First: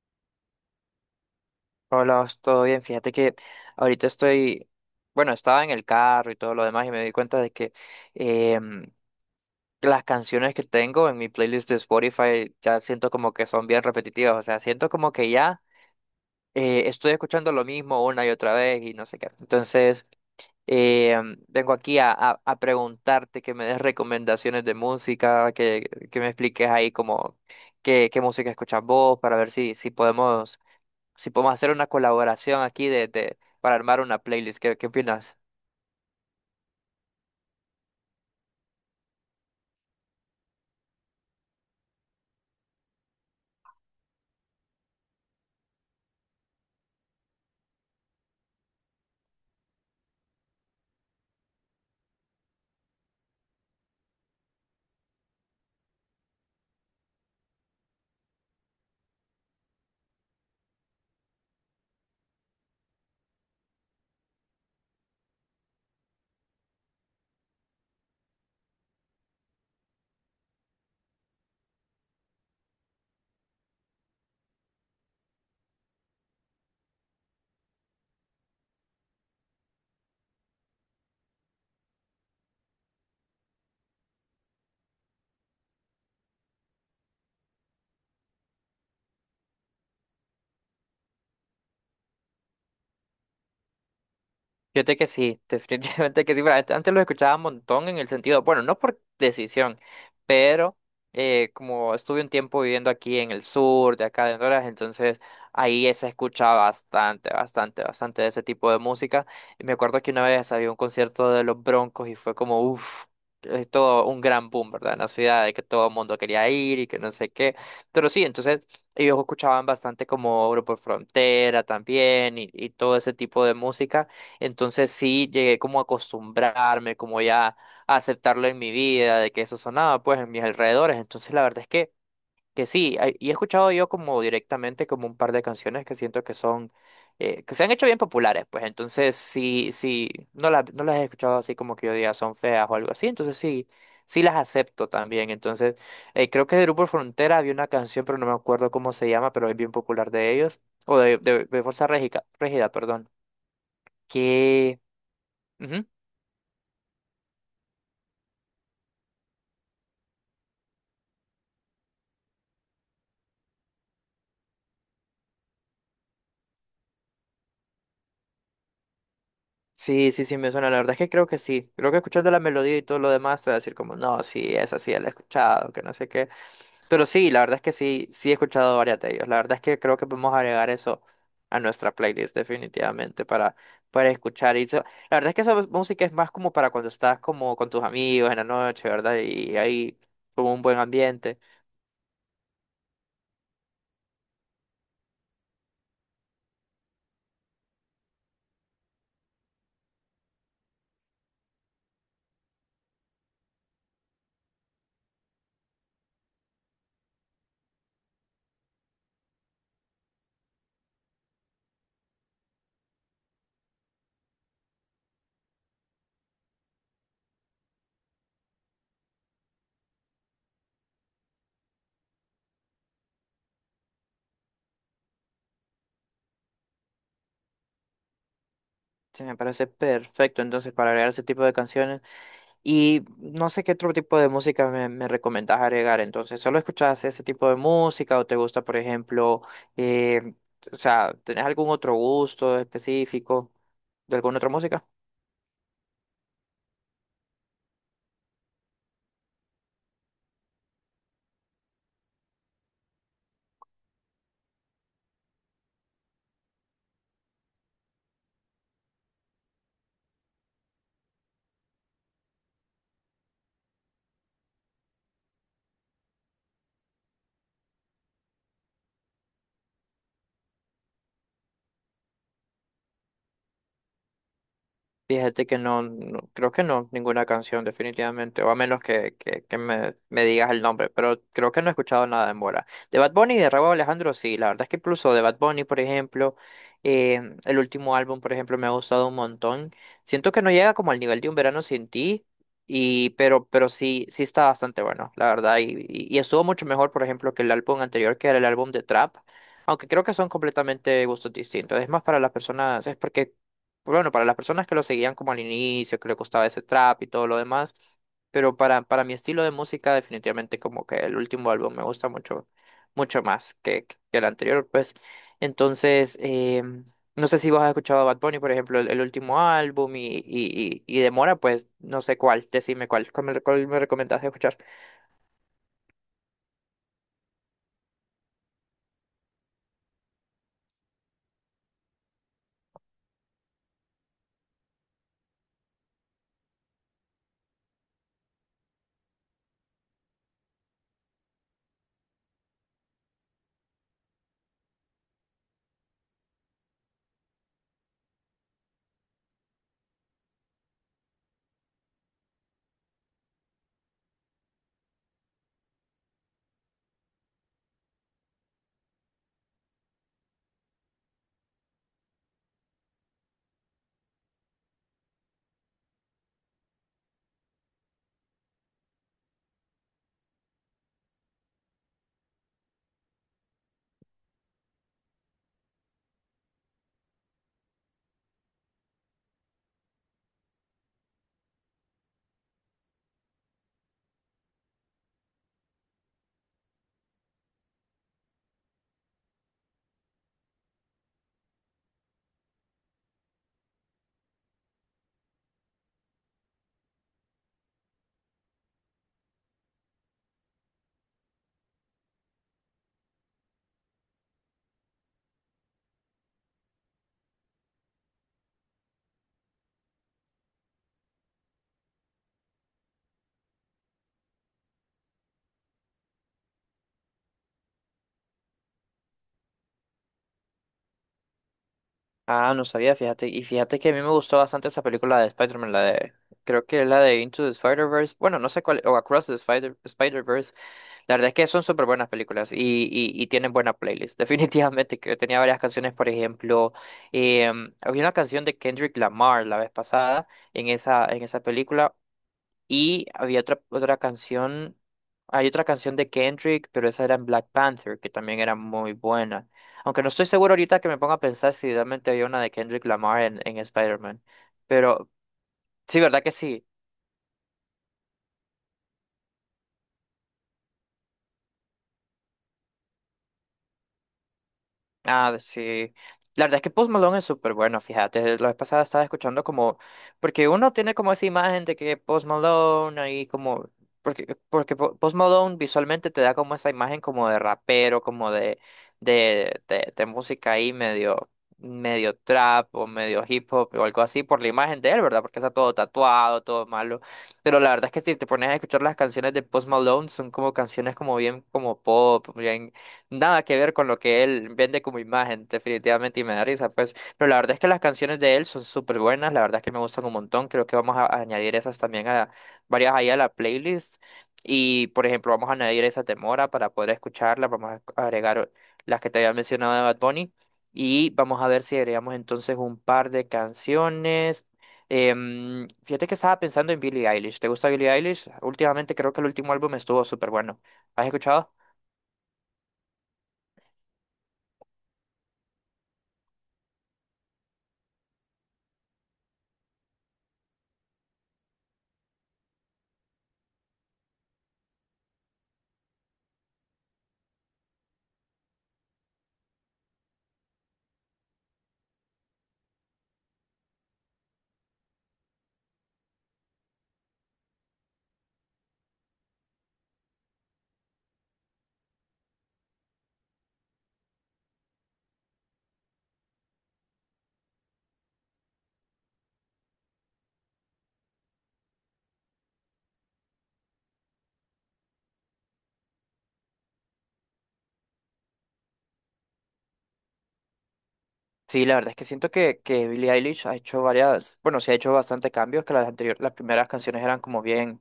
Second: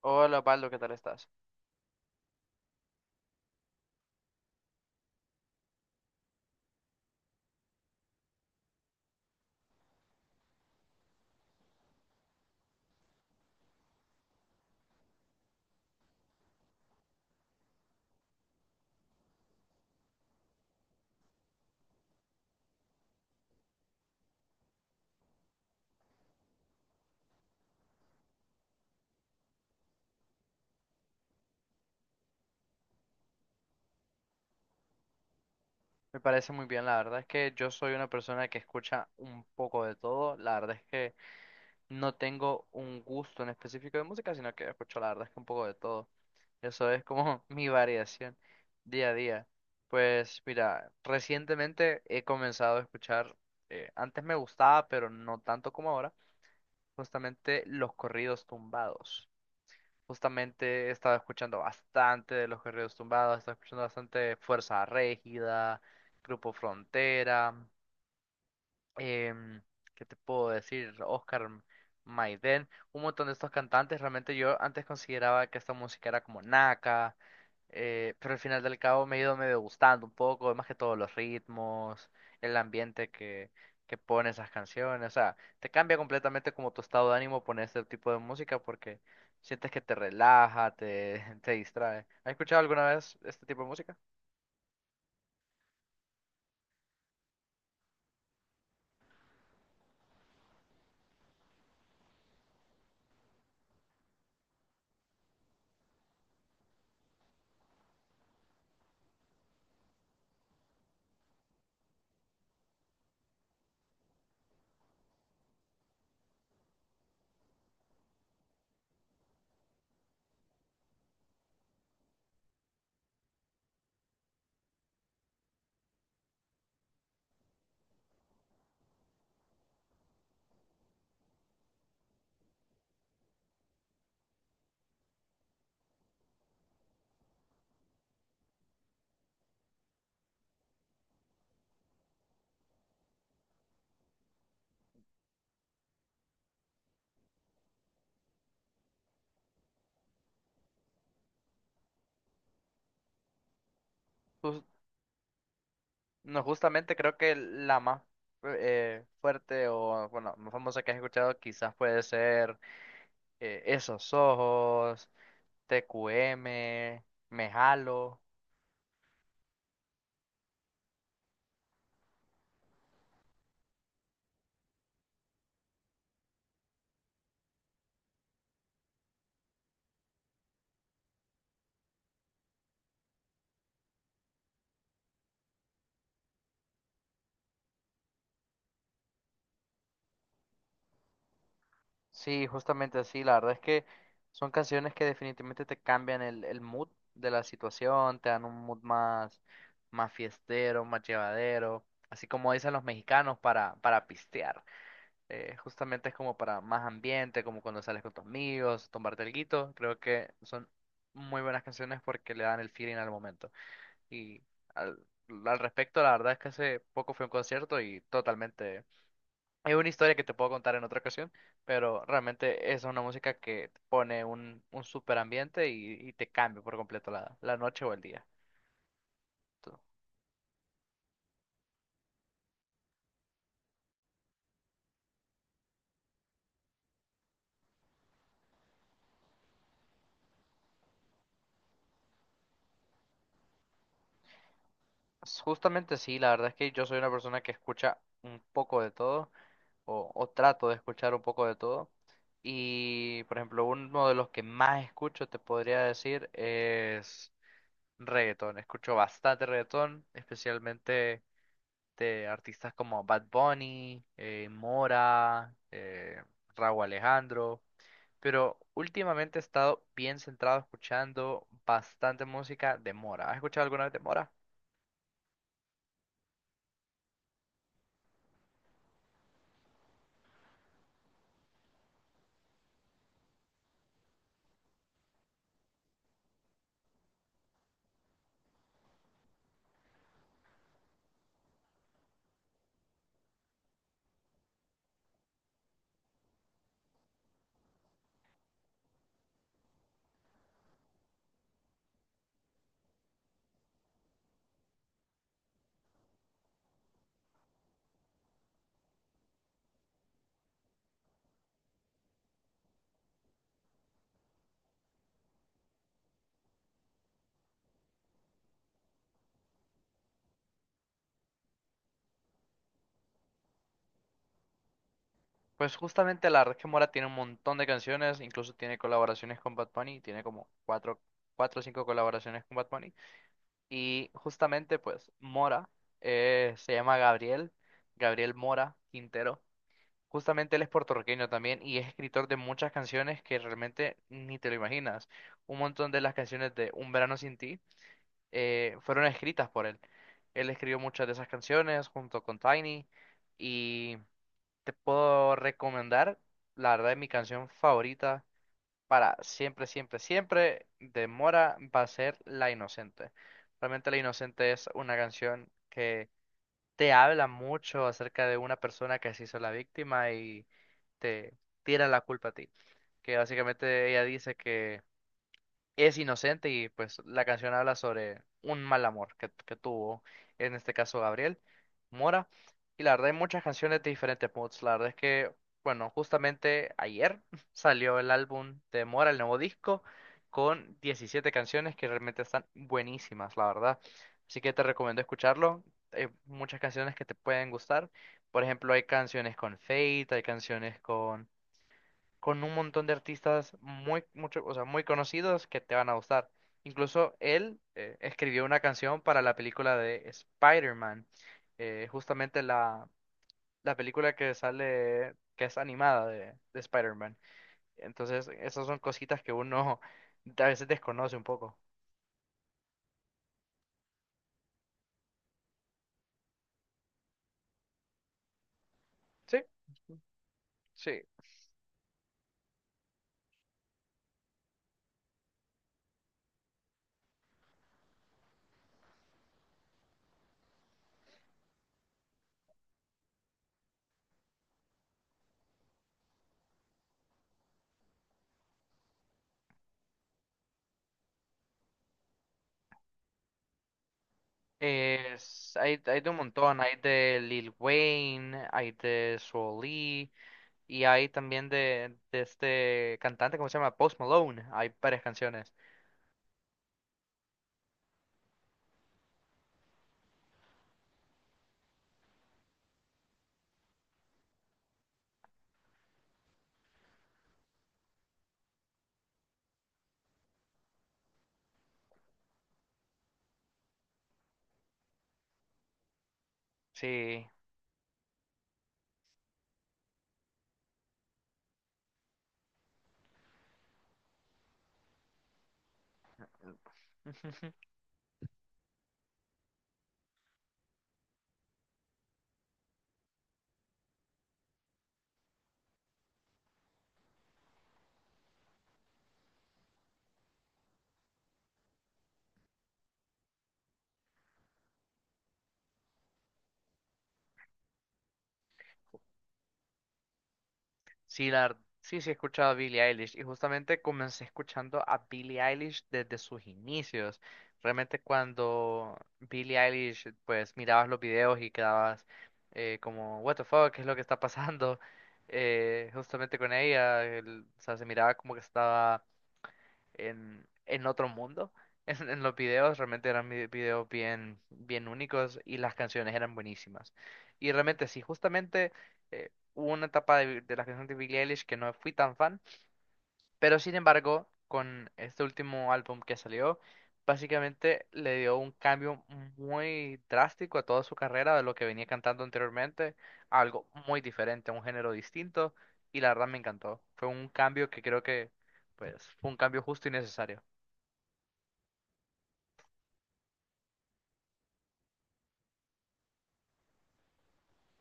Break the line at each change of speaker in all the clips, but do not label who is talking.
Hola, Pablo, ¿qué tal estás?
Hola, todo bien. Fíjate que ahorita estoy, bueno, estaba en el carro y todo lo demás y me di cuenta de que em, las canciones que tengo en mi playlist de Spotify ya siento como que son bien repetitivas, o sea, siento como que ya estoy escuchando lo mismo una y otra vez y no sé qué. Entonces, vengo aquí a preguntarte que me des recomendaciones de música, que me expliques ahí como qué música escuchas vos para ver si podemos si podemos hacer una colaboración aquí para armar una playlist. ¿ qué opinas?
Me parece muy bien, la verdad es que yo soy una persona que escucha un poco de todo, la verdad es que no tengo un gusto en específico de música, sino que escucho la verdad es que un poco de todo. Eso es como mi variación día a día. Pues mira, recientemente he comenzado a escuchar, antes me gustaba, pero no tanto como ahora, justamente los corridos tumbados. Justamente he estado escuchando bastante de los Guerreros Tumbados, he estado escuchando bastante Fuerza Régida, Grupo Frontera, em, ¿qué te puedo decir? Oscar Maiden, un montón de estos cantantes. Realmente yo antes consideraba que esta música era como naca, pero al final del cabo me ha ido medio gustando un poco, más que todo los ritmos, el ambiente que pone esas canciones. O sea, te cambia completamente como tu estado de ánimo poner este tipo de música porque sientes que te relaja, te distrae. ¿Has escuchado alguna vez este tipo de música?
Fíjate que sí, definitivamente que sí. Antes lo escuchaba un montón en el sentido, bueno, no por decisión, pero como estuve un tiempo viviendo aquí en el sur, de acá de Honduras, entonces ahí se escucha bastante, bastante, bastante de ese tipo de música. Y me acuerdo que una vez había un concierto de los Broncos y fue como, uff, todo un gran boom, ¿verdad? En la ciudad, de que todo el mundo quería ir y que no sé qué. Pero sí, entonces ellos escuchaban bastante como Grupo Frontera también y todo ese tipo de música. Entonces sí llegué como a acostumbrarme, como ya a aceptarlo en mi vida, de que eso sonaba pues en mis alrededores. Entonces la verdad es que sí, he escuchado yo como directamente como un par de canciones que siento que son, que se han hecho bien populares, pues entonces sí, sí, no las he escuchado así como que yo diga son feas o algo así, entonces sí, sí las acepto también. Entonces creo que de Grupo Frontera había una canción, pero no me acuerdo cómo se llama, pero es bien popular de ellos, o de Fuerza Régida, perdón,
¿Tú,
que... Ujú.
No, justamente creo que la más fuerte o, bueno, más famosa que has escuchado quizás puede ser, Esos Ojos, TQM, Me Jalo.
Sí, sí, sí, me suena. La verdad es que creo que sí. Creo que escuchando la melodía y todo lo demás, te voy a decir como, no, sí, esa sí, la he escuchado, que no sé qué. Pero sí, la verdad es que sí, sí he escuchado varias de ellos. La verdad es que creo que podemos agregar eso a nuestra playlist definitivamente para escuchar. La verdad es que esa música es más como para cuando estás como con tus amigos en la noche, ¿verdad? Y hay como un buen ambiente.
Sí, justamente así. La verdad es que son canciones que definitivamente te cambian el mood de la situación, te dan un mood más, más fiestero, más llevadero, así como dicen los mexicanos para pistear. Justamente es como para más ambiente, como cuando sales con tus amigos, tomarte alguito. Creo que son muy buenas canciones porque le dan el feeling al momento. Y al, al respecto, la verdad es que hace poco fui a un concierto y totalmente... Es una historia que te puedo contar en otra ocasión, pero realmente es una música que te pone un súper ambiente y te cambia por completo la noche o el día.
Sí, me parece
Tú-
perfecto entonces para agregar ese tipo de canciones. Y no sé qué otro tipo de música me recomendás agregar. Entonces, ¿solo escuchás ese tipo de música o te gusta, por ejemplo, eh, o sea, ¿tenés algún otro gusto específico de alguna otra música?
Justamente sí, la verdad es que yo soy una persona que escucha un poco de todo. O o trato de escuchar un poco de todo. Y, por ejemplo, uno de los que más escucho, te podría decir, es reggaetón. Escucho bastante reggaetón, especialmente de artistas como Bad Bunny, Mora, Rauw Alejandro. Pero últimamente he estado bien centrado escuchando bastante música de Mora. ¿Has escuchado alguna vez de Mora?
Fíjate que no, creo que no, ninguna canción definitivamente, o a menos que, que me digas el nombre, pero creo que no he escuchado nada en Mora. De Bad Bunny y de Rauw Alejandro, sí, la verdad es que incluso de Bad Bunny, por ejemplo, el último álbum, por ejemplo, me ha gustado un montón. Siento que no llega como al nivel de Un Verano Sin Ti, y, pero sí, sí está bastante bueno, la verdad, y estuvo mucho mejor, por ejemplo, que el álbum anterior, que era el álbum de Trap. Aunque creo que son completamente gustos distintos. Es más para las personas, es porque pues bueno, para las personas que lo seguían como al inicio, que le costaba ese trap y todo lo demás, pero para mi estilo de música, definitivamente como que el último álbum me gusta mucho, mucho más que el anterior, pues. Entonces, no sé si vos has escuchado a Bad Bunny, por ejemplo, el último álbum y de Mora, pues no sé cuál, decime cuál, cuál me recomendás escuchar.
Pues justamente la verdad que Mora tiene un montón de canciones, incluso tiene colaboraciones con Bad Bunny, tiene como cuatro, cuatro o cinco colaboraciones con Bad Bunny. Y justamente pues Mora, se llama Gabriel, Gabriel Mora Quintero. Justamente él es puertorriqueño también y es escritor de muchas canciones que realmente ni te lo imaginas. Un montón de las canciones de Un verano sin ti fueron escritas por él. Él escribió muchas de esas canciones junto con Tiny y... Te puedo recomendar, la verdad, mi canción favorita para siempre, siempre, siempre de Mora va a ser La Inocente. Realmente La Inocente es una canción que te habla mucho acerca de una persona que se hizo la víctima y te tira la culpa a ti. Que básicamente ella dice que es inocente y pues la canción habla sobre un mal amor que tuvo, en este caso Gabriel Mora. Y la verdad hay muchas canciones de diferentes moods. La verdad es que, bueno, justamente ayer salió el álbum de Mora, el nuevo disco, con 17 canciones que realmente están buenísimas, la verdad. Así que te recomiendo escucharlo. Hay muchas canciones que te pueden gustar. Por ejemplo, hay canciones con Fate, hay canciones con un montón de artistas muy, mucho, o sea, muy conocidos que te van a gustar. Incluso él escribió una canción para la película de Spider-Man, justamente la película que sale, que es animada de Spider-Man. Entonces, esas son cositas que uno a veces desconoce un poco.
Ah, no sabía, fíjate. Y fíjate que a mí me gustó bastante esa película de Spider-Man, la de. Creo que es la de Into the Spider-Verse. Bueno, no sé cuál. O Across the
Sí,
Spider-Verse.
sí.
La verdad es que son súper buenas películas y, y tienen buena playlist. Definitivamente, que tenía varias canciones, por ejemplo, había una canción de Kendrick Lamar la vez pasada en esa película y había otra canción, hay otra canción de Kendrick, pero esa era en Black Panther, que también era muy buena. Aunque no estoy seguro ahorita que me ponga a pensar si realmente había una de Kendrick Lamar en Spider-Man. Pero
Hay, hay
sí,
de un
¿verdad que
montón,
sí?
hay de Lil Wayne, hay de Swae Lee, y hay también de este cantante, ¿cómo se llama? Post Malone. Hay varias
Ah,
canciones.
sí. La verdad es que Post Malone es súper bueno, fíjate. La vez pasada estaba escuchando como, porque uno tiene como esa imagen de que Post Malone ahí como, porque Post Malone visualmente te da como esa imagen como de rapero, como de música ahí medio, medio trap o medio hip hop o algo así por la imagen de él, ¿verdad? Porque está todo tatuado, todo malo.
Sí.
Pero la verdad es que si te pones a escuchar las canciones de Post Malone, son como canciones como bien como pop, bien nada que ver con lo que él vende como imagen, definitivamente, y me da risa, pues. Pero la verdad es que las canciones de él son súper buenas, la verdad es que me gustan un montón. Creo que vamos a añadir esas también a varias ahí a la playlist. Y, por ejemplo, vamos a añadir esa de Mora para poder escucharla. Vamos a agregar las que te había mencionado de Bad Bunny. Y vamos a ver si agregamos entonces un par de canciones. Fíjate que estaba pensando en Billie Eilish. ¿Te gusta Billie Eilish? Últimamente creo que el último álbum estuvo súper bueno. ¿Has
Sí, la,
escuchado?
ver- sí, sí, he escuchado a Billie Eilish. Y justamente comencé escuchando a Billie Eilish desde sus inicios. Realmente cuando Billie Eilish, pues mirabas los videos y quedabas, como, what the fuck, ¿qué es lo que está pasando? Justamente con ella, o sea, se miraba como que estaba en otro mundo. En los videos realmente eran videos bien, bien únicos y las canciones eran buenísimas. Y realmente sí, justamente, hubo una etapa de las canciones de Billie Eilish que no fui tan fan, pero sin embargo, con este último álbum que salió, básicamente le dio un cambio muy drástico a toda su carrera de lo que venía cantando anteriormente, a algo muy diferente, a un género distinto, y la verdad me encantó. Fue un cambio que creo que, pues, fue un cambio justo y necesario.
Sí, la verdad es que siento que Billie Eilish ha hecho varias, bueno, sí ha hecho bastante cambios, que las anteriores, las primeras canciones eran como bien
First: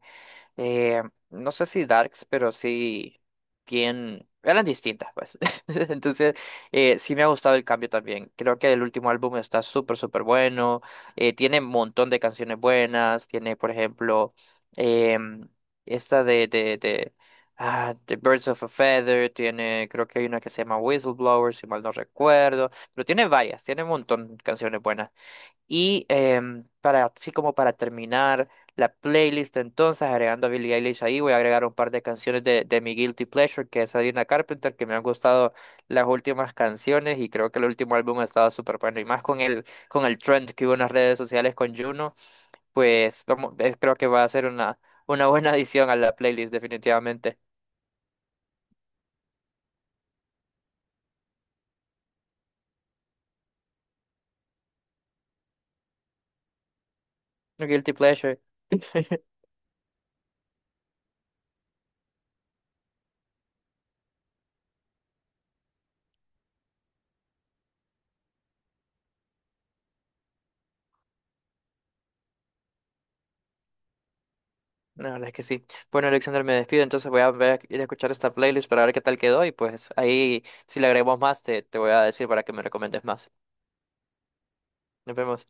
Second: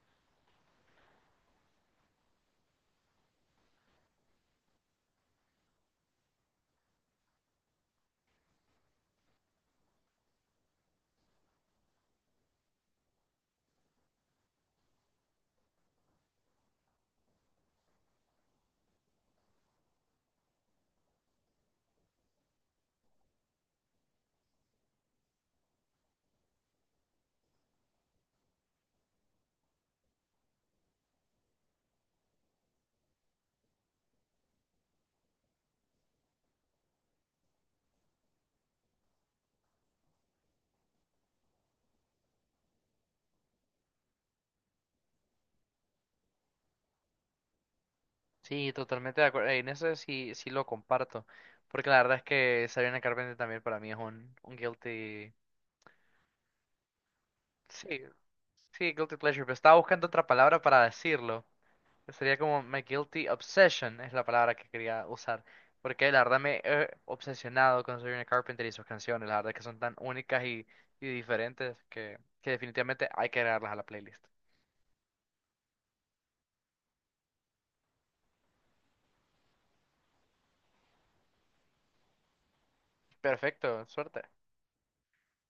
eh, no sé si darks, pero sí bien, eran distintas, pues. Entonces, sí me ha gustado el cambio también. Creo que el último álbum está súper, súper bueno. Tiene un montón de canciones buenas. Tiene, por ejemplo, em, esta ah, The Birds of a Feather. Tiene, creo que hay una que se llama Whistleblower, si mal no recuerdo. Pero tiene varias, tiene un montón de canciones buenas. Y para, así como para terminar la playlist, entonces agregando a Billie Eilish ahí, voy a agregar un par de canciones de mi Guilty Pleasure, que es Adina Carpenter, que me han gustado las últimas canciones y creo que el último álbum ha estado súper bueno. Y más con el trend que hubo en las redes sociales con Juno, pues vamos, creo que va a ser una buena adición a la playlist, definitivamente.
Sí, totalmente de acuerdo. En eso sí, sí lo comparto. Porque la verdad es que Sabrina Carpenter también para mí es un guilty.
Guilty
Sí,
Pleasure.
sí, guilty pleasure. Pero estaba buscando otra palabra para decirlo. Que sería como my guilty obsession, es la palabra que quería usar. Porque la verdad me he obsesionado con Sabrina Carpenter y sus canciones. La verdad es que son tan únicas y diferentes que definitivamente hay que agregarlas a la playlist.
La verdad es que sí. Bueno, Alexander, me despido, entonces voy a ir a escuchar esta playlist para ver qué tal quedó y pues ahí si le agregamos más te voy a decir para que me recomiendes más.
Perfecto, suerte.
Nos vemos.